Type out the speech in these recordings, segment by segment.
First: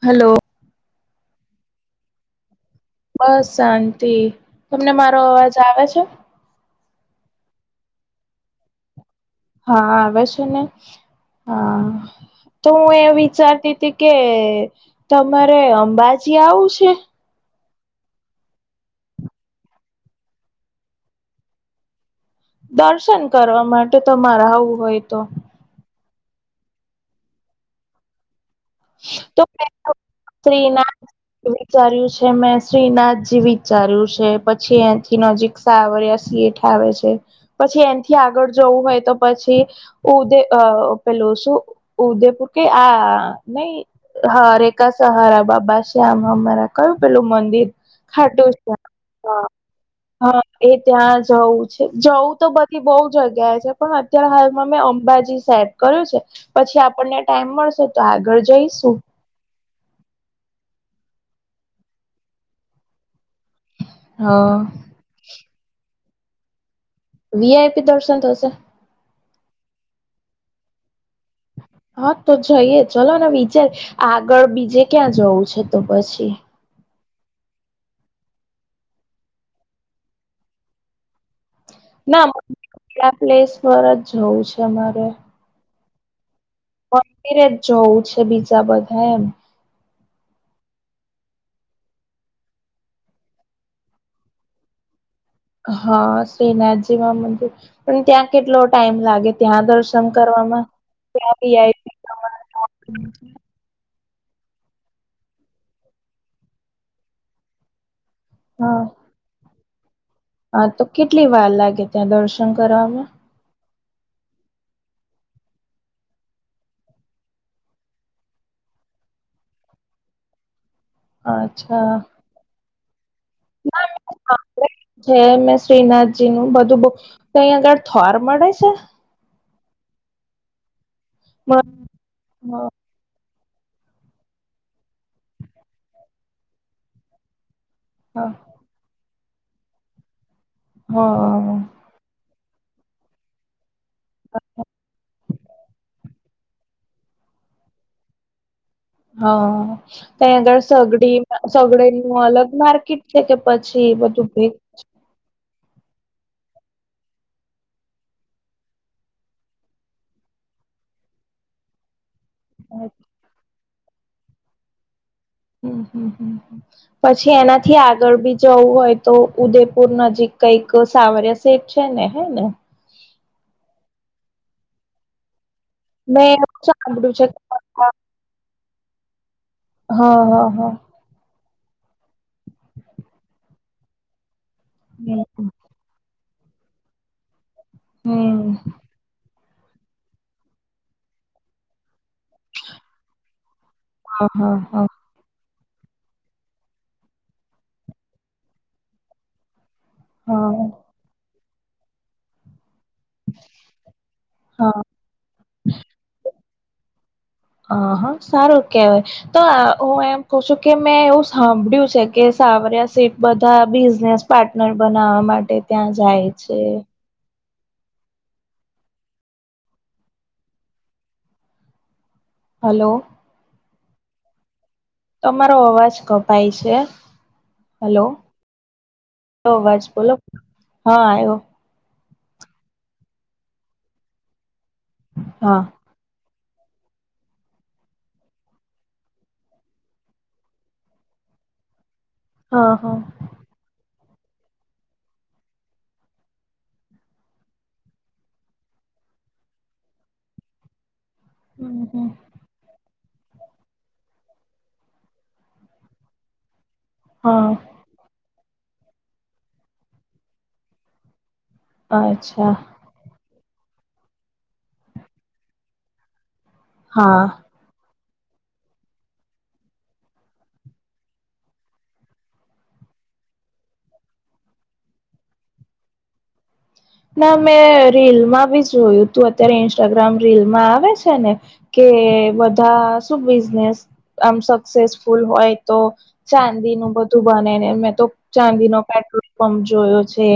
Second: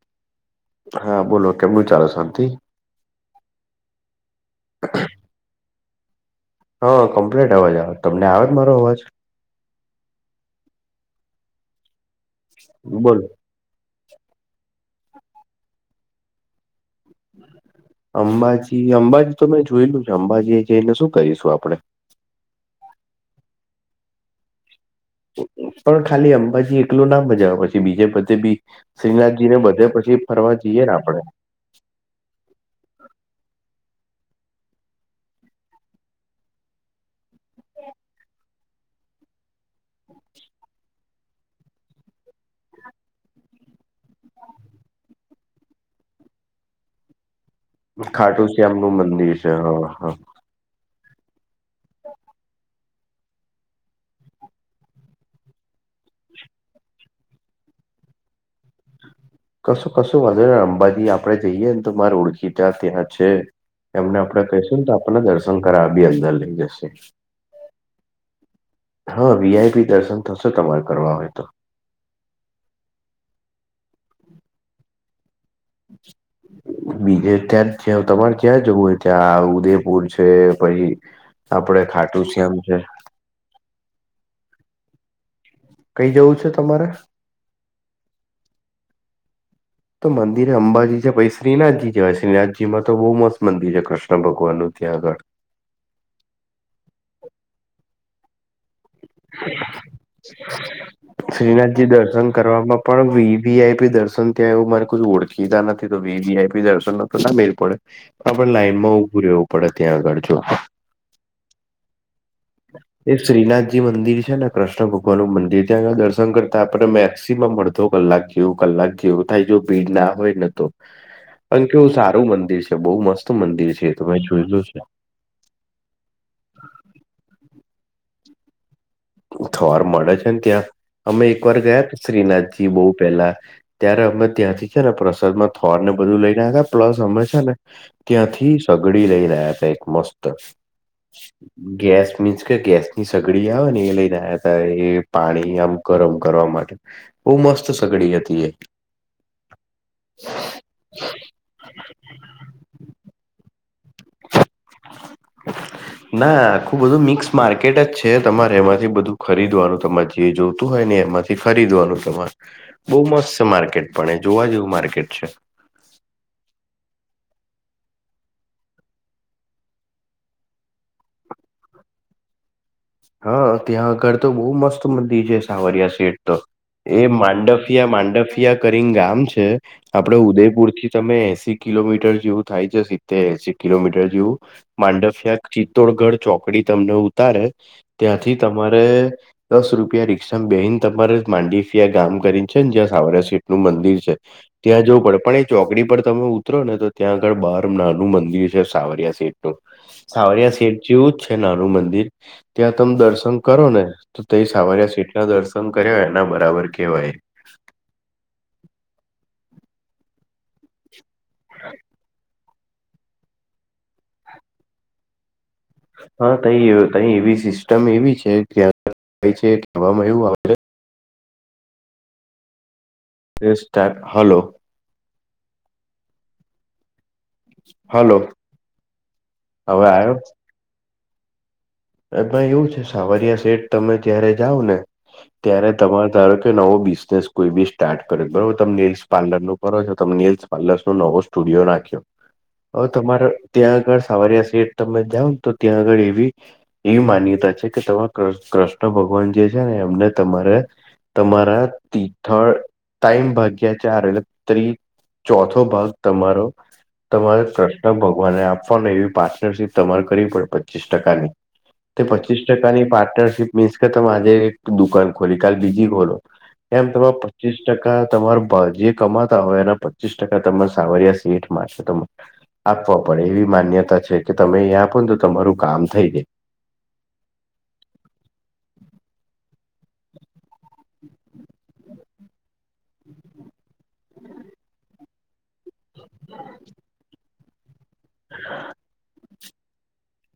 હાલો. હા બોલો, કેમનું ચાલે, શાંતિ? બસ શાંતિ. તમને મારો અવાજ આવે છે? હા કમ્પ્લીટ અવાજ આવે, તમને આવે મારો અવાજ? હા આવે છે ને હા તો હું એ બોલો વિચારતી તી તી કે તમારે અંબાજી આવું છે? અંબાજી, અંબાજી તો મેં જોયેલું છે. અંબાજી જઈને શું કરીશું આપડે? દર્શન કરવા માટે તમારે આવું હોય તો. પણ ખાલી અંબાજી એકલુ ના મજા આવે પછી બીજે બધે બી તો શ્રીનાથજી ને બધે પછી ફરવા સ્ત્રી જઈએ ના ને આપડે? વિચાર્યું છે મેં શ્રીનાથજી વિચાર્યું છે, પછી એનથી નજીક સાવર્યા શેઠ આવે છે, પછી એનથી આગળ જવું હોય તો પછી ઉદે અ પેલો શું ઉદયપુર કે આ નઈ હા રેખા સહારા બાબા શ્યામ અમારા કયું પેલું મંદિર. ખાટુ ખાટું શ્યામ નું મંદિર હા છે હ હા. એ ત્યાં જવું છે જવું તો બધી બહુ જગ્યાએ છે પણ અત્યારે હાલમાં મેં અંબાજી સાહેબ કર્યું છે, પછી આપણને ટાઈમ મળશે તો આગળ જઈશું. કશું કશું વાંધો ને અંબાજી આપડે જઈએ ને તો મારે ઓળખીતા ત્યાં છે. એમને હ આપડે કહીશું ને તો આપણને દર્શન કરાવા બી અંદર લઈ જશે. વી આઈ પી દર્શન થશે? હા વી આઈ પી દર્શન થશે તમારે કરવા હોય તો. હા તો જઈએ ચલો ને વિચાર આગળ બીજે ક્યાં જવું છે તો પછી? બીજે ત્યાં તમારે ત્યાં જવું હોય ત્યાં આ ઉદેપુર છે પહિ આપડે ના પ્લેસ પર જ જવું છે અમારે. કઈ જવું છે તમારે મંદિરે જ જવું છે બીજા બધા એમ તો મંદિર અંબાજી છે પછી શ્રીનાથજી જવાય શ્રીનાથજીમાં તો બહુ મસ્ત મંદિર છે કૃષ્ણ ભગવાનનું ત્યાં આગળ હા શ્રીનાથજીવા મંદિર પણ ત્યાં કેટલો ટાઈમ લાગે ત્યાં દર્શન કરવામાં ત્યાં શ્રીનાથજી વીઆઈપી દર્શન કરવામાં પણ વી આઈપી દર્શન ત્યાં એવું મારે ઓળખીતા નથી તો વીઆઈપી દર્શન ના તો ના મેર પડે. હા પણ લાઈનમાં ઊભું રહેવું પડે ત્યાં આગળ જો હા તો કેટલી વાર લાગે ત્યાં દર્શન કરવામાં એ શ્રીના થજી મંદિર છે ને કૃષ્ણ ભગવાનનું મંદિર ત્યાં આગળ દર્શન કરતા આપણે મેક્સિમમ અડધો કલાક એવું કલાક જેવું થાય જો ભીડ ના હોય ને તો પણ અચ્છા કેવું સારું મંદિર છે બહુ મસ્ત મંદિર છે એતો મેં જોયલુ છે. જે મેં શ્રીનાથજી નું બધું તો [unintelligible] તય આગળ થોર મળે છે થોર મળે છે ને ત્યાં અમે હ એકવાર ગયાતા શ્રીનાથજી બહું પેલા ત્યારે અમે ત્યાંથી છે ને પ્રસાદમાં થોર ને બધું લઈને આયા પ્લસ અમે છે ને હા ત્યાંથી સગડી લઈ રહ્યા હતા એક મસ્ત હા ગેસ મીન્સ કે ગેસ ની સગડી આવે ને એ લઈને આયા હતા એ પાણી આમ ગરમ કરવા માટે બહું મસ્ત સગડી હતી એ હા તઈ આગળ સગડી સગડીનું અલગ માર્કેટ છે કે પછી બધું ભે [inaudible] ના આખું બધું મિક્સ માર્કેટ જ છે તમારે એમાંથી બધું ખરીદવાનું તમારે જે જોતું હોય ને એમાંથી ખરીદવાનું તમારે બહુ મસ્ત છે માર્કેટ પણ એ જોવા જેવું માર્કેટ છે. હમ્મ હમ્મ હમ્મ પછી એનાથી આગળ બી જવું હોય તો ઉદેપુર નજીક કઈક સાવરિયા શેઠ છે ને હે ને હા ત્યાં આગળ તો બહુ મસ્ત મંદી છે સાવરિયા સેટ મેં તો એવું એ સાંભળ્યું છે માંડ ફિયા માંડફિયા કરીંન ગામ છે હા આપડે હા હા ઉદયપુરથી તમે એસી કિલોમીટર જેવું થાય છે સિત્તેર એસી કિલોમીટર જેવું માંડફિયા ચિત્તોડગઢ ચોકડી તમને ઉતારે ત્યાંથી હમ તમારે દસ રૂપિયા રિક્ષામાં બેહી ન તમારે માંડીફિયા ગામ કરી છે ને જ્યાં સાવરિયા શેઠનું મંદિર છે હા હા હા ત્યાં જવું પડે પણ એક ચોકડી પર તમે ઉતરો ને તો ત્યાં આગળ બહાર નાનું મંદિર છે સાવરિયા સેઠ હા સાવરિયા શેઠ જેવું જ છે નાનું મંદિર ત્યાં તમેં દર્શન કરો ને તો એ હા સાવરિયા શેઠના દર્શન કર્યા હોય એના બરાબર કેવાય હ હા સારું કેહેવાય તો હું એમ કવ છું કે મેં એવું સાંભળ્યું છે કે સાવરિયા શેઠ બધા બિઝનેસ પાર્ટનર બનાવવા માટે ત્યાં જાય હા છે તઇ તઇ એવી સિસ્ટમ એવી છે [unintelligible] કહેવામાં એવું આવે હલો [unintelligible] હલો તમારો અવાજ કપાય છે. હલો [unintelligible] બોલો આવ્યો હા આયો તો એવું છે સાવરિયા સેઠ તમે જયારે જાવ ને હા ત્યારે તમારે ધારો કે નવો બિઝનેસ કોઈ બી સ્ટાર્ટ કરે બરોબર તમે નેલ્સ પ્લર નો કરો છો તમે નેલ્સ પલેસ નું નવો સ્ટુડિયો નાખ્યો હા હવે હા તમારે ત્યાં આગળ સાવારિયા સઠ તમે જાાવ ને તો ત્યાં આગળ એવી એવી માન્યતા છે કે ત કૃષ્ણ ભગવાન જે છે ને એમને તમારે તમારા, હમ હમ તિથળ તાઈમ ભાગ્યા ચાર એટલે ત્રી ચોથો ભાગ તમારો તમારો હા ત ભગવાને આપવાનું એવી પાર્ટનરશીપ તમારે કરવી પડે પચીસ ટકાની તે પચીસ અચ્છા ટકાની પાર્ટનરશીપ મીન્સ કે તમે આજે એક દુકાન ખોલી કાલ બીજી ખોલો એમ તમા હા પચીસ ટકા તમાર જે કમાતા હોય એના પચીસ ટકા તમારા સાવરિયા સેઠમાં છે. ત આપવા પડે એવી માન્યતા છે કે તમે અહીયા આપો ને તો તમારું કામ થઈ જાય ના મેં રીલ માં બી જોયું તું અત્યારે ઇન્સ્ટાગ્રામ િલમાં આવે છે ને કે બધા બિઝનેસ આમ સક્સેસફુલ હોય તો ચાંદી નું બધું બને. તો ચાંદીનોો પેટ્રોલ પંપ જોયો છે.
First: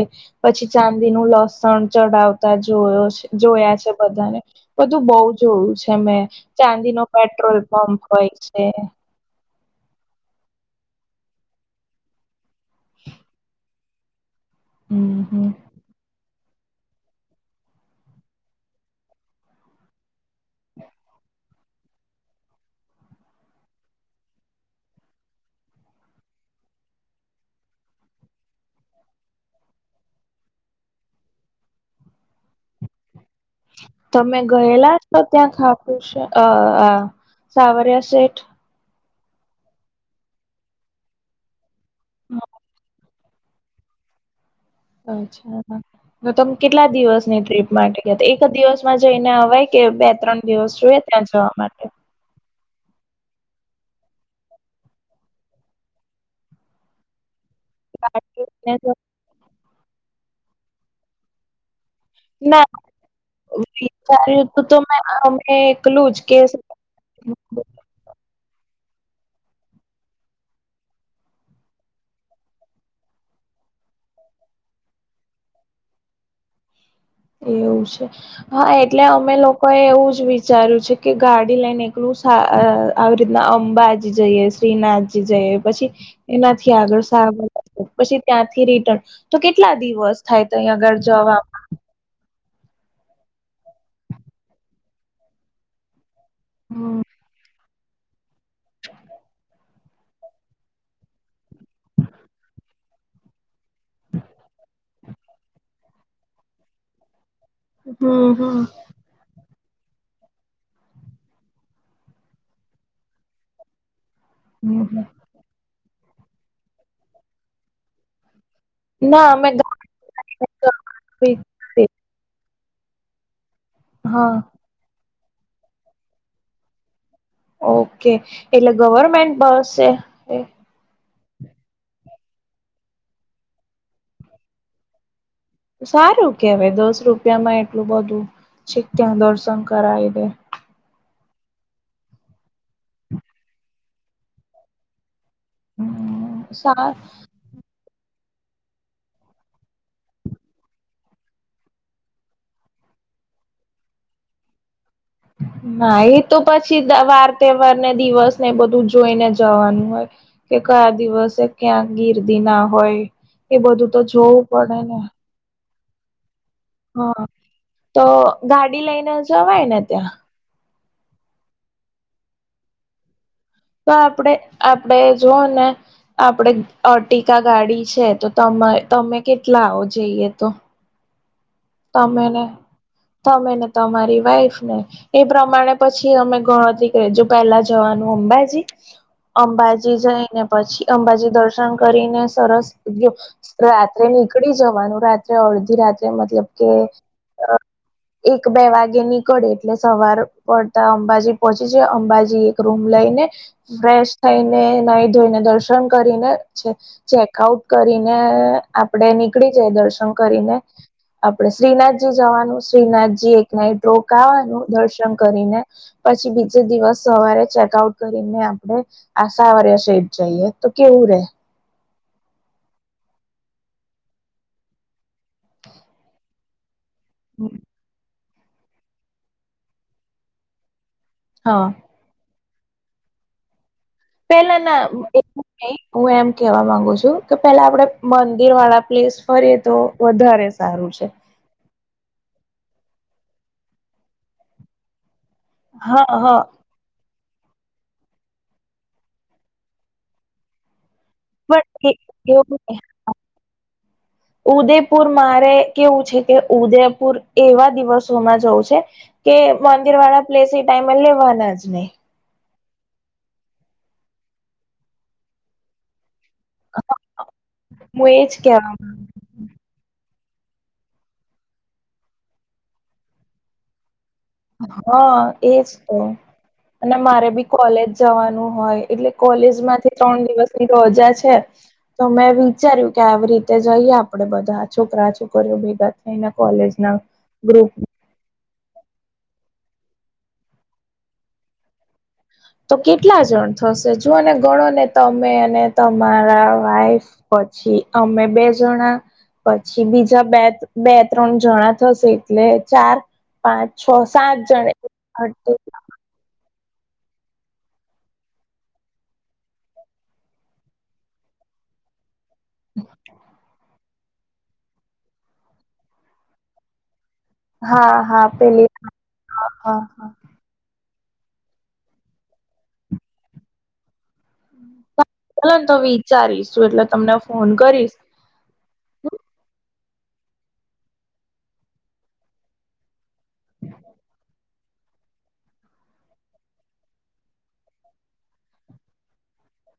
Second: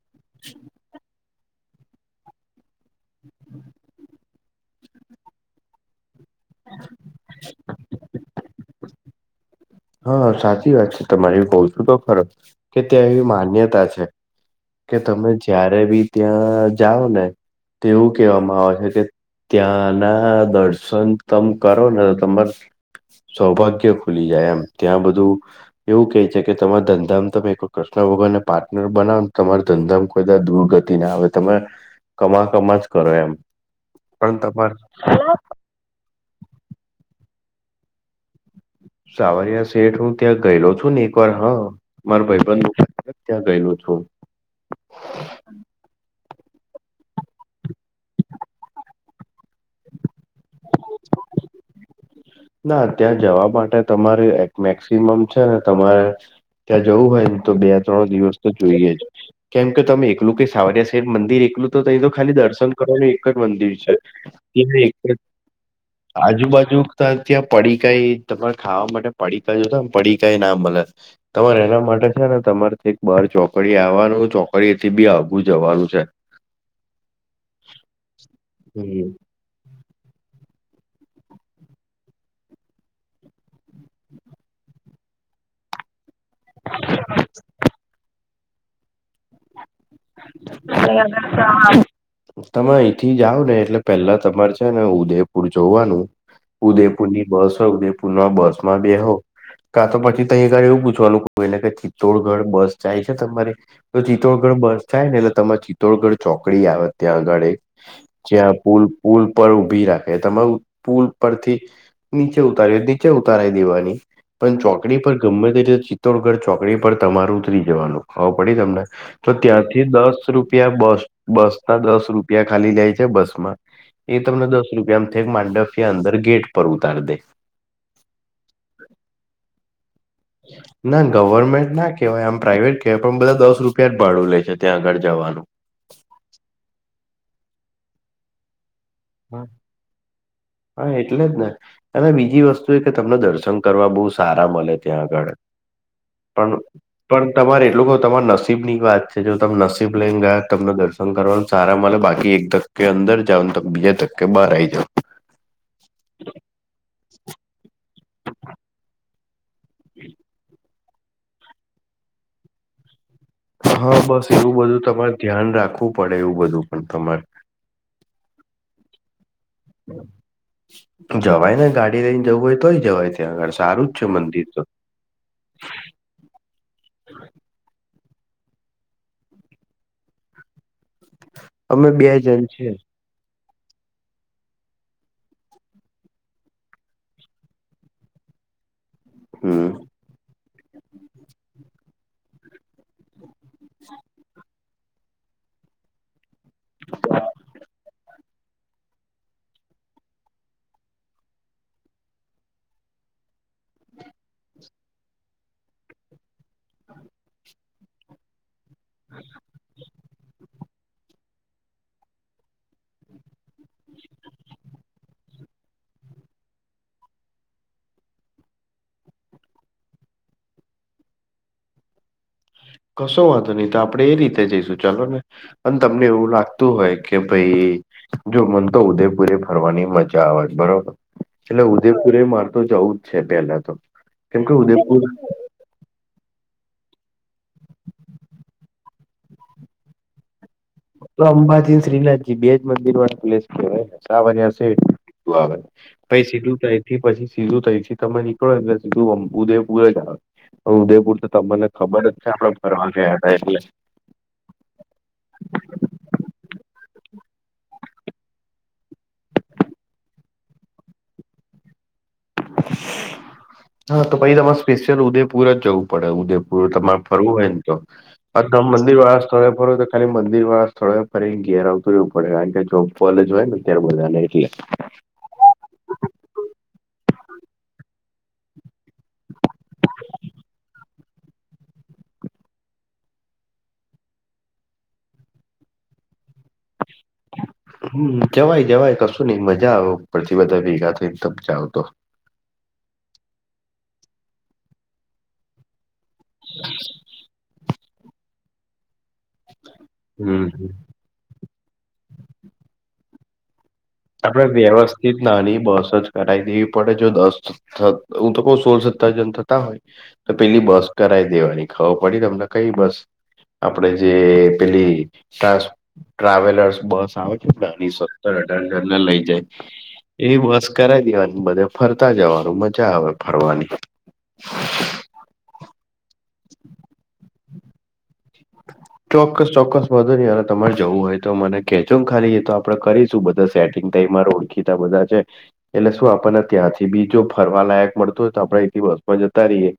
પછી ચાંદી નું લોસ સણ ચડાવતા જોયો જોયા છે. બધાને બધું બહ જોયું છે મેં. ચાંદી નો પેટ્રોલ પંપ હોય છે. હા સાચી વાત છે તમારે કહ છું, તો ખરો કે ત્યાં એવી માન્યતા છે. કે હમ તમે હમ જ્યારે બી ત્યાં જાઓ ને તોવું કહેવામાં આવે છે. કે ત્યાંના દર્શન તમ કરોને તો તમાર સૌભાગ્ય ખુલી જાય એમ ત્યાં બધું. એવું કહે છે. કે તમા ધંધામાં તમે કૃષ્ણ ભગવાનને પાર્ટનર બનાવોને તમારા ધંધા. બધા દુર્ગતિ ના આવે તમે કમા કમા જ કરો એમ પણ તમે તમાર ગયેલા તો ત્યાં ખાું છે અ સાવરિયા સેઠ સાવરિયા સેઠ હું ત્યાં ગયેલો છું ને એક વાર હ માર ભાઈબંધ. ત્યાં ગયેલું છું. અચ્છા તો તમે કેટલા દિવસની ટ્રીપ માટે ગયા તો એક દિવસમાં જઈને હવાય કે બે ત્રણ દિવસ જોઈએ ત્યાં જવા માટે ના ત્યાં જવા માટે તમારી એક મેક્સિમમ છે, ને તમારે ત્યાં જવું હોય ને તો બે ત્રણ દિવસ તો જોઈએ કેમ કે તમે એકલું કે સાવરિયા શહેર મંદિર એકલું જ તો ત તો ખાલી ના દર્શન કરવાનું એક જ મંદિર છે. વિચાર્યું હતું તો ત્યા એક મેં જ અમે એકલું જ કે આજુબાજુ ત્યાં પડીકાઈ તમારે ખાવા માટે પડીકાઈ જોતા ને પડીકાઈ ના મળે તમારે એના માટે છે ને તમારેથી બાર ચોકડી આવવાનું ચોકડીથી બી આઘું જવાનું છે. એવું છે હા એટલે હમ અમે લોકો કોઈ એવું જ વિચાર્યું છે કે ગાડી લઈને એકલું આવી રીતના અંબાજી જઈએ. શ્રીનાથજી જઈ પછી. એનાથી આગળ સારર પછી ત્યાંથી રિટર્ન તો કેટલા દિવસ થાય તો અહીયા આગળ જવા તમે અહીંથી જાઓ ને એટલે પેલા તમારે છે ને ઉદયપુર જોવાનું. હમ ઉદયપુરની બસ હોય ઉદયપુર ના બસ માં બે હો કા તો પછી તર એવું પૂછવાનું ક એટલે કે ચિત્તોડગઢ બસ જાય છે તમારે તો ચિત્તોડગઢ બસ જાય ને એટલે તરે ચિત્તોડગઢ ચોકડી આવે ત્યાં આગળ જ્યાં હમ પુલ પુલ પર ઊભી રાખે તમારુ પુલ પરથી નીચે ઉતારી દે નીચે ઉતારી દેવાની પણ ચોકડી હમ પર ગમે તતે ચિત્તોડગઢ ચોકડી પર તમાર ઉતરી જવાનું ખબું પડી તમને ના તો અમે ત્યાંથી દસ રૂપિયા બસ ગાડી બસ ના દસ રૂપિયા ખાલી જાય છે બસ માં એ હા તમને દસ રૂપિયામાં થક માંડફિયા અંદર ગેટ પર ઉતારી દે. ઓકે એટલે ગવર્મેન્ટ બસ છે એ. ના ગવર્મેન્ટ ના કહેવાય આમ પ્રાઇવેટ કહેવાય પણ બધા દસ રૂપિયા જ ભાડું લે છે ત્યાં આગળ જવાનું. સારું કેવાય દસ રૂપિયામાં એટલું બધું છે ત્યા હા દર્શન કરાવી દે. હા એટલે જ ને. અને બીજી વસ્તુ એ કે તમને દર્શન કરવા બહુ સારા મળે ત્યાં આગળ પણ સા પણ. તમારે એટલું કહ તમારા નસીબ ની વાત છે જો તમે નસીબ લઈને ગયા તમને દર્શન કરવાનું સારા મળે બાકી એકદમ કે અંદર જાવને તો બીજા ધકકે બહાર આવી જાવે. ના એ તો પછી વાર તહેવાર ને દિવસ ને બધું જોઈને. જવાનું હોય કે કયા દિવસે ક્યાં ગિર્દી ના હોય. એ બધું તો હા બસ જોવું એવું પડે બધું ને. તમારે ધ્યાન રાખવું પડે એવું બધું. પણ હા તમારે તો ગાડી લઈને જવાય ને ત્યાં. જવાય ને ગાડી લઈને જવું હોય તો જવાય ત્યાં આગળ સારું તો જ છે આપણે મંદિર તો આપડે જો ને. આપણે અર્ટિકા ગાડી છે તો ત તમે કેટલા આવો જઈએ તો. અમે બે તમેને જણ છે તમે ને તમારી વાઈફ ને. એ પ્રમાણે પછી અમે ગણતરી કરીએ જો પેલા જવાનું અંબાજી હમ અંબાજી જઈને પછી અંબાજી દર્શન કરીને સરસ ગયો. રાત્રે નીકળી જવાનું રાત્રે અડધી રાત્રે મતલબ કે એક બે વાગે નીકળે એટલે સવાર પડતા અંબાજી પહોંચી જાય અંબાજી એક રૂમ લઈને. ફ્રેશ થઈને નહી ધોઈને દર્શન કરીને છે. ચેકઆઉટ કરીને આપડે નીકળી જાય દર્શન કરીને. આપણે શ્રીનાથજી જવાનું શ્રીનાથજી એક નાઇટ રોકાવાનું દર્શન કરીને. પછી બીજે દિવસ સવારે ચેકઆઉટ કરીને આપણે. આ સાંવરીયા શેઠ જઈએ તો કેવું રે કશો વાંધો નહી તો આપડે એ રીતે જઈશું ચાલો ને અને તમને એવું લાગતું હોય કે ભાઈ. જો મને તો ઉદયપુરે ફરવાની મજા આવે બરોબર એટલે હા ઉદેપુરે મારે તો જવું જ છે પેલા તો કેમ કે પેલા ના ઉદયપુર આમ [unintelligible] હું એમ કેવા માંગુ છું કે પેલા આપડે મંદિર વાળા પ્લેસ ફરીએ તો વધારે સારું છે. તો અંબાજી શ્રીનાથજી બે જ મંદિર વાળ પ્લેસ કેવાય સાવરીયા શેઠ. [inaudible] હા પહી હા સીધુ તઈ થી પછી સીધું થય તમે નીકળોલે સીધું ઉદયપુર જ આવે ઉદયપુર તમને ખબર જ છે પણ આપડે ફરવા ગયા હતા એટલે ઉદયપુર મારે કેવું છે કે ઉદયપુર એવા દિવસોમાં જવું છે. કે મંદિર વાળા પ્લેસ એ ટાઈમ લેવાના જ નહી. હા તો પછ તમારે સ્પેશિયલ ઉદેપુર જ જવું પડે ઉદેપુર બોલો તમાર ફરવું હોયન તો, હું એજ આ તમ કેવા મંદિર માંગુ વાળા સ્થળે છું. ફરો તો ખાલી મંદિર વાળા સ્થળે ફરી ન ઘેર આવતું રેવું પડે કારણ કે, જો કોલેજ હોય ને ત્યારે બધાને એટલે હા એજ તો અને મારે બી કોલેજ જવાનું હોય, એટલે કોલેજ માંથી ત્રણ દિવસની રજા છે. તો મેં વિચાર્યું કે આવી રીતે જઈએ આપણેે બધા, છોકરા છોકરીઓ ભેગા થઈને કોલેજના ગ્રુપ હમ્મ હમ્મ, જવાય જવાય કશું નઈ મજા આવે ઉપરથી બધા ભેગા થઈને તબ જાવ તો તો કેટલા જણ થશે? જોઓને ગણો ને તમે અને તમારા વાઈફ, પછી અમે બે જણા પછી બીજા બે હમ બે ત્રણ જણા થશે એટલે ચાર પાંચ છ સાત જણે આર્ટિગ કરાઈ દેવી પડે, જો દસ થત, હું તો કઉ સોળ સત્તર જન થતા હોય તો પેલી બસ કરાવી દેવાની ખબર પડી તમને કઈ બસ, આપડે જે પેલી ટ્રા ટ્રાવેલર્સ બસ આવે હા હા પેલી કેટલા લઇ જાય હા હા એ બસ કરાઈ દેવાની, બધે ફરતા જવાનું મજા આવે ફરવાની [unintelligible] વિચારીશું એટલે તમને ફોન કરીશ ચોક્કસ ચોક્કસ વાંધો નહીં, અને તમારે જવું હોય તો મને કજો ને ખાલી, એ તો આપડણે કરીશું બધા સેટિંગ તઈ માંરે ઓળખીતા બધા છે એટલે શું આપણને ત્યાંથી બી જો ફરવા લાયક મળતું હોય તો આપણે એથી બસ માં જતા રહીયએ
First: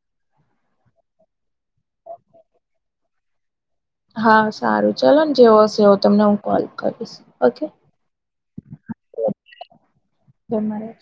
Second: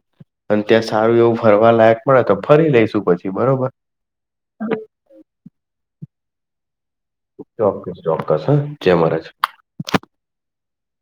અને ત્યાં સારું એવું ફરવા લાયક મડે તો ફરી લઈશુ પછી બરોબર હા સારું ચાલો ને જેવો હશે એવો, તમને હું કોલ કરીશ. ઓકે ચોક્કસ ચોક્કસ હા, જય મહારાજ જય મહારાજ